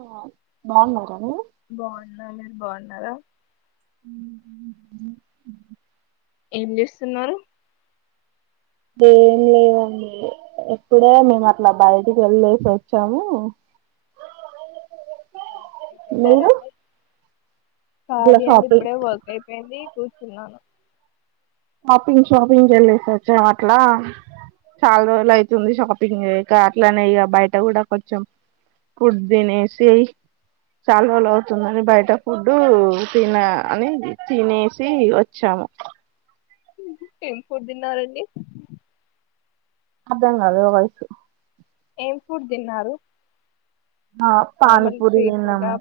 ఆ బాగున్నారా అం బాగున్నా మీర్ బాగున్నారా హమ్ ఏం చేస్తున్నారు ేం లేదండి ఇప్పుడే మేము అట్లా బయటికి వెళ్ళసి వచ్చాము మీ మీరు పిలారంండి అట్లా ఖాళీ అండి షాపింగ్ ఇప్పుడే వర్క్ అయిపోయింది కూర్ తిన్నాను షాపింగ్ షాపింగ్ కేల్లేసి వచ్చాం అట్లా చాలా రోజలు అయితుంది షాపింగ్ చేయక అట్లానే ఇక బయట కూడా కొంచెం ఫుడ్ తినేసి చాలా రోజలు అవుతుందని బయట ఫుడ్ తిన అని తినేసి వచ్చాము ఎం ఫుడ్ తన్నారంండి అదంకళా వాయిస్ ఏం ఫుడ్ తిన్నారు ఆ పనీపూరి తిన్నాము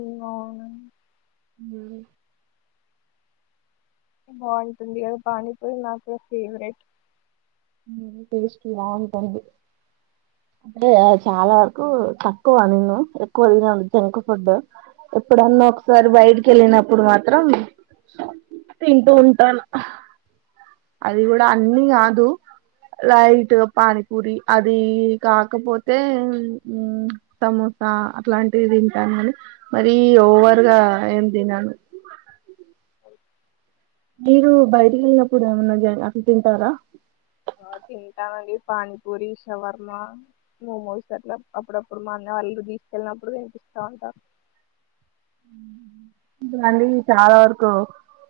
ఏ అవునా హమ్ బాగుంటుంది అది పానీపూరి నాకు ఫేవరెట్ టేస్ట్ బాగుంటుంది అదే చాలా వరకు తక్కువ నిన్ను ఎక్కువ తినను జంక్ ఫుడ్ ఎప్పుడన్నా ఒకసారి బయటికి వెళ్ళినప్పుడు మాత్రం తింటూ ఉంటాను అది కూడా అన్నీ కాదు లైట్ పానీపూరి అది కాకపోతే ఉమ్ సమోసా అట్లాంటివి తింటాను మని మర ఓవర్గా ఏం తిినను మీరు బయటికి వెళ్ళినప్పుడు ఏమన్నా జ అట్లా తింటారా ఆ తింటామండి పానీపూరి షవర్మ మోమోస్ అట్లా అప్పుడప్పుడు మా అన్నయ్య వాళ్ళు తీసుకెళ్ళినప్పుడు తినిపిస్తా ఉంటారు ఇ అండి చాలా వరకు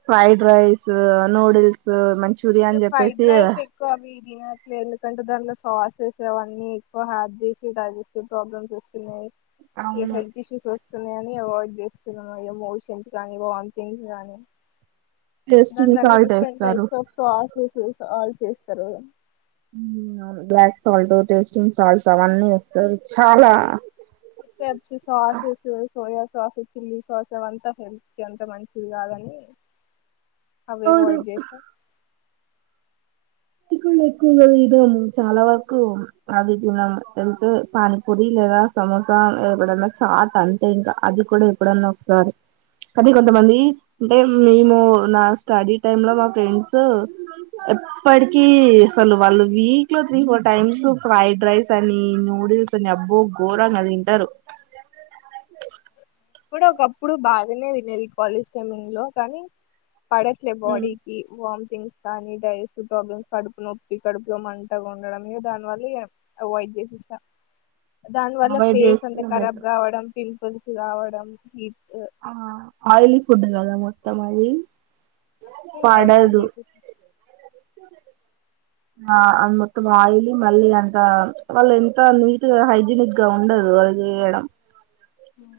ఫ్రైడ్ రైస్ నూడిల్స్ మంచి ఇగ ఫైడ్ రాైస్ ఎక్కువ అవి తినట్లు ఎందుకంటే దానిట్లో సాసెస్ అవన్నీ ఎక్కువ హార్ట్ చేసి డైజెస్టివ్ ప్రాబ్లమ్స్ వస్తున్నాయి ఏ అవును హెల్త్ ఇష్యూస్ వ ని అవాయిడ్ చేస్తున్నాను ఇో మోషన్స్ గానీ వామిటింగ్స్ గాని టెస్ట్ని సాల్ట్ ఎస్తారు సాస్స్ సాల్ట్స్ వేస్తారు బ్లాక్ సాల్ట్ టేస్టింగ్ సాల్ట్స్ అవన్నీ వస్త ఇ sauces soya sauce chilli sauce అవంతా హెల్త్ అంతా మంచిది కాదని అవి అవును అవాయిడ్ చేస్తా అది కూడా ఎక్కువ కదద్దాము చాలా వరకు అది తిన్నాము తింటే పానీపూరి లేదా సమోసా ఎప్పుడన్నా చాట్ అంతే ఇంకా అది కూడా ఎప్పుడన్నా ఒకసారి అనీ కొంతమంది అంటే మేము నా స్టడీ టైమ్ లో మా ఫ్రెండ్స్ ఇప్పటికి అసలు వాళ్ళు వీక్ లో three four times fried rice అని నూడిల్స్ అని అబ్బో ఘోరంగా తింటారు ఇప్పుడ ఒకప్పుడు బాగానే తినేది కాలేజ్ టైమింగ్ లో కానీ పడట్లేలే బాడీకి వ స్ కానీ డైజెస్టివ్ ప్రాబ్లమ్స్ కడుపు నొప్పి కడుపులో మంటగా ఉండడం దాని వల్ల అవాయిడ్ చేసేసా దాని వల్ల అవాయిడ్ ఫేస్ అంత చేస్తేనే కరబ్ బెటర్ కావడం పిం [unintelligible] కావచ్చు ఈ ఆ ఆయిలీ ఫుడ్ కదా మొత్ మొత్తం అవి అ ఓల్ చేసి ఆ అ మొత్తం ఆయిల్, మళ్ళీ అంత వాళ్ళు ఎంత నీట్గా హైజనిక్గా ఉండదు వాళ్ళు చేయడం. ఉమ్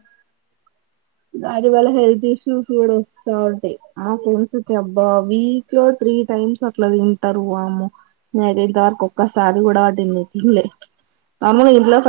దాని వల్ల హెల్త్ ఇష్యూస్ గుడ వస్తా ఉంటయి, ఆ ఫ్రెమ్స్ కి అబ్బా వీక్ లో త్రీ టైమ్స్ అట్లా తింటరు, వామ్మో నేనైతే ఇంత వరకు ఒక్కసారి గుడ తిన్నికి చూల్లె, మా అమ్మకి ఇంట్లో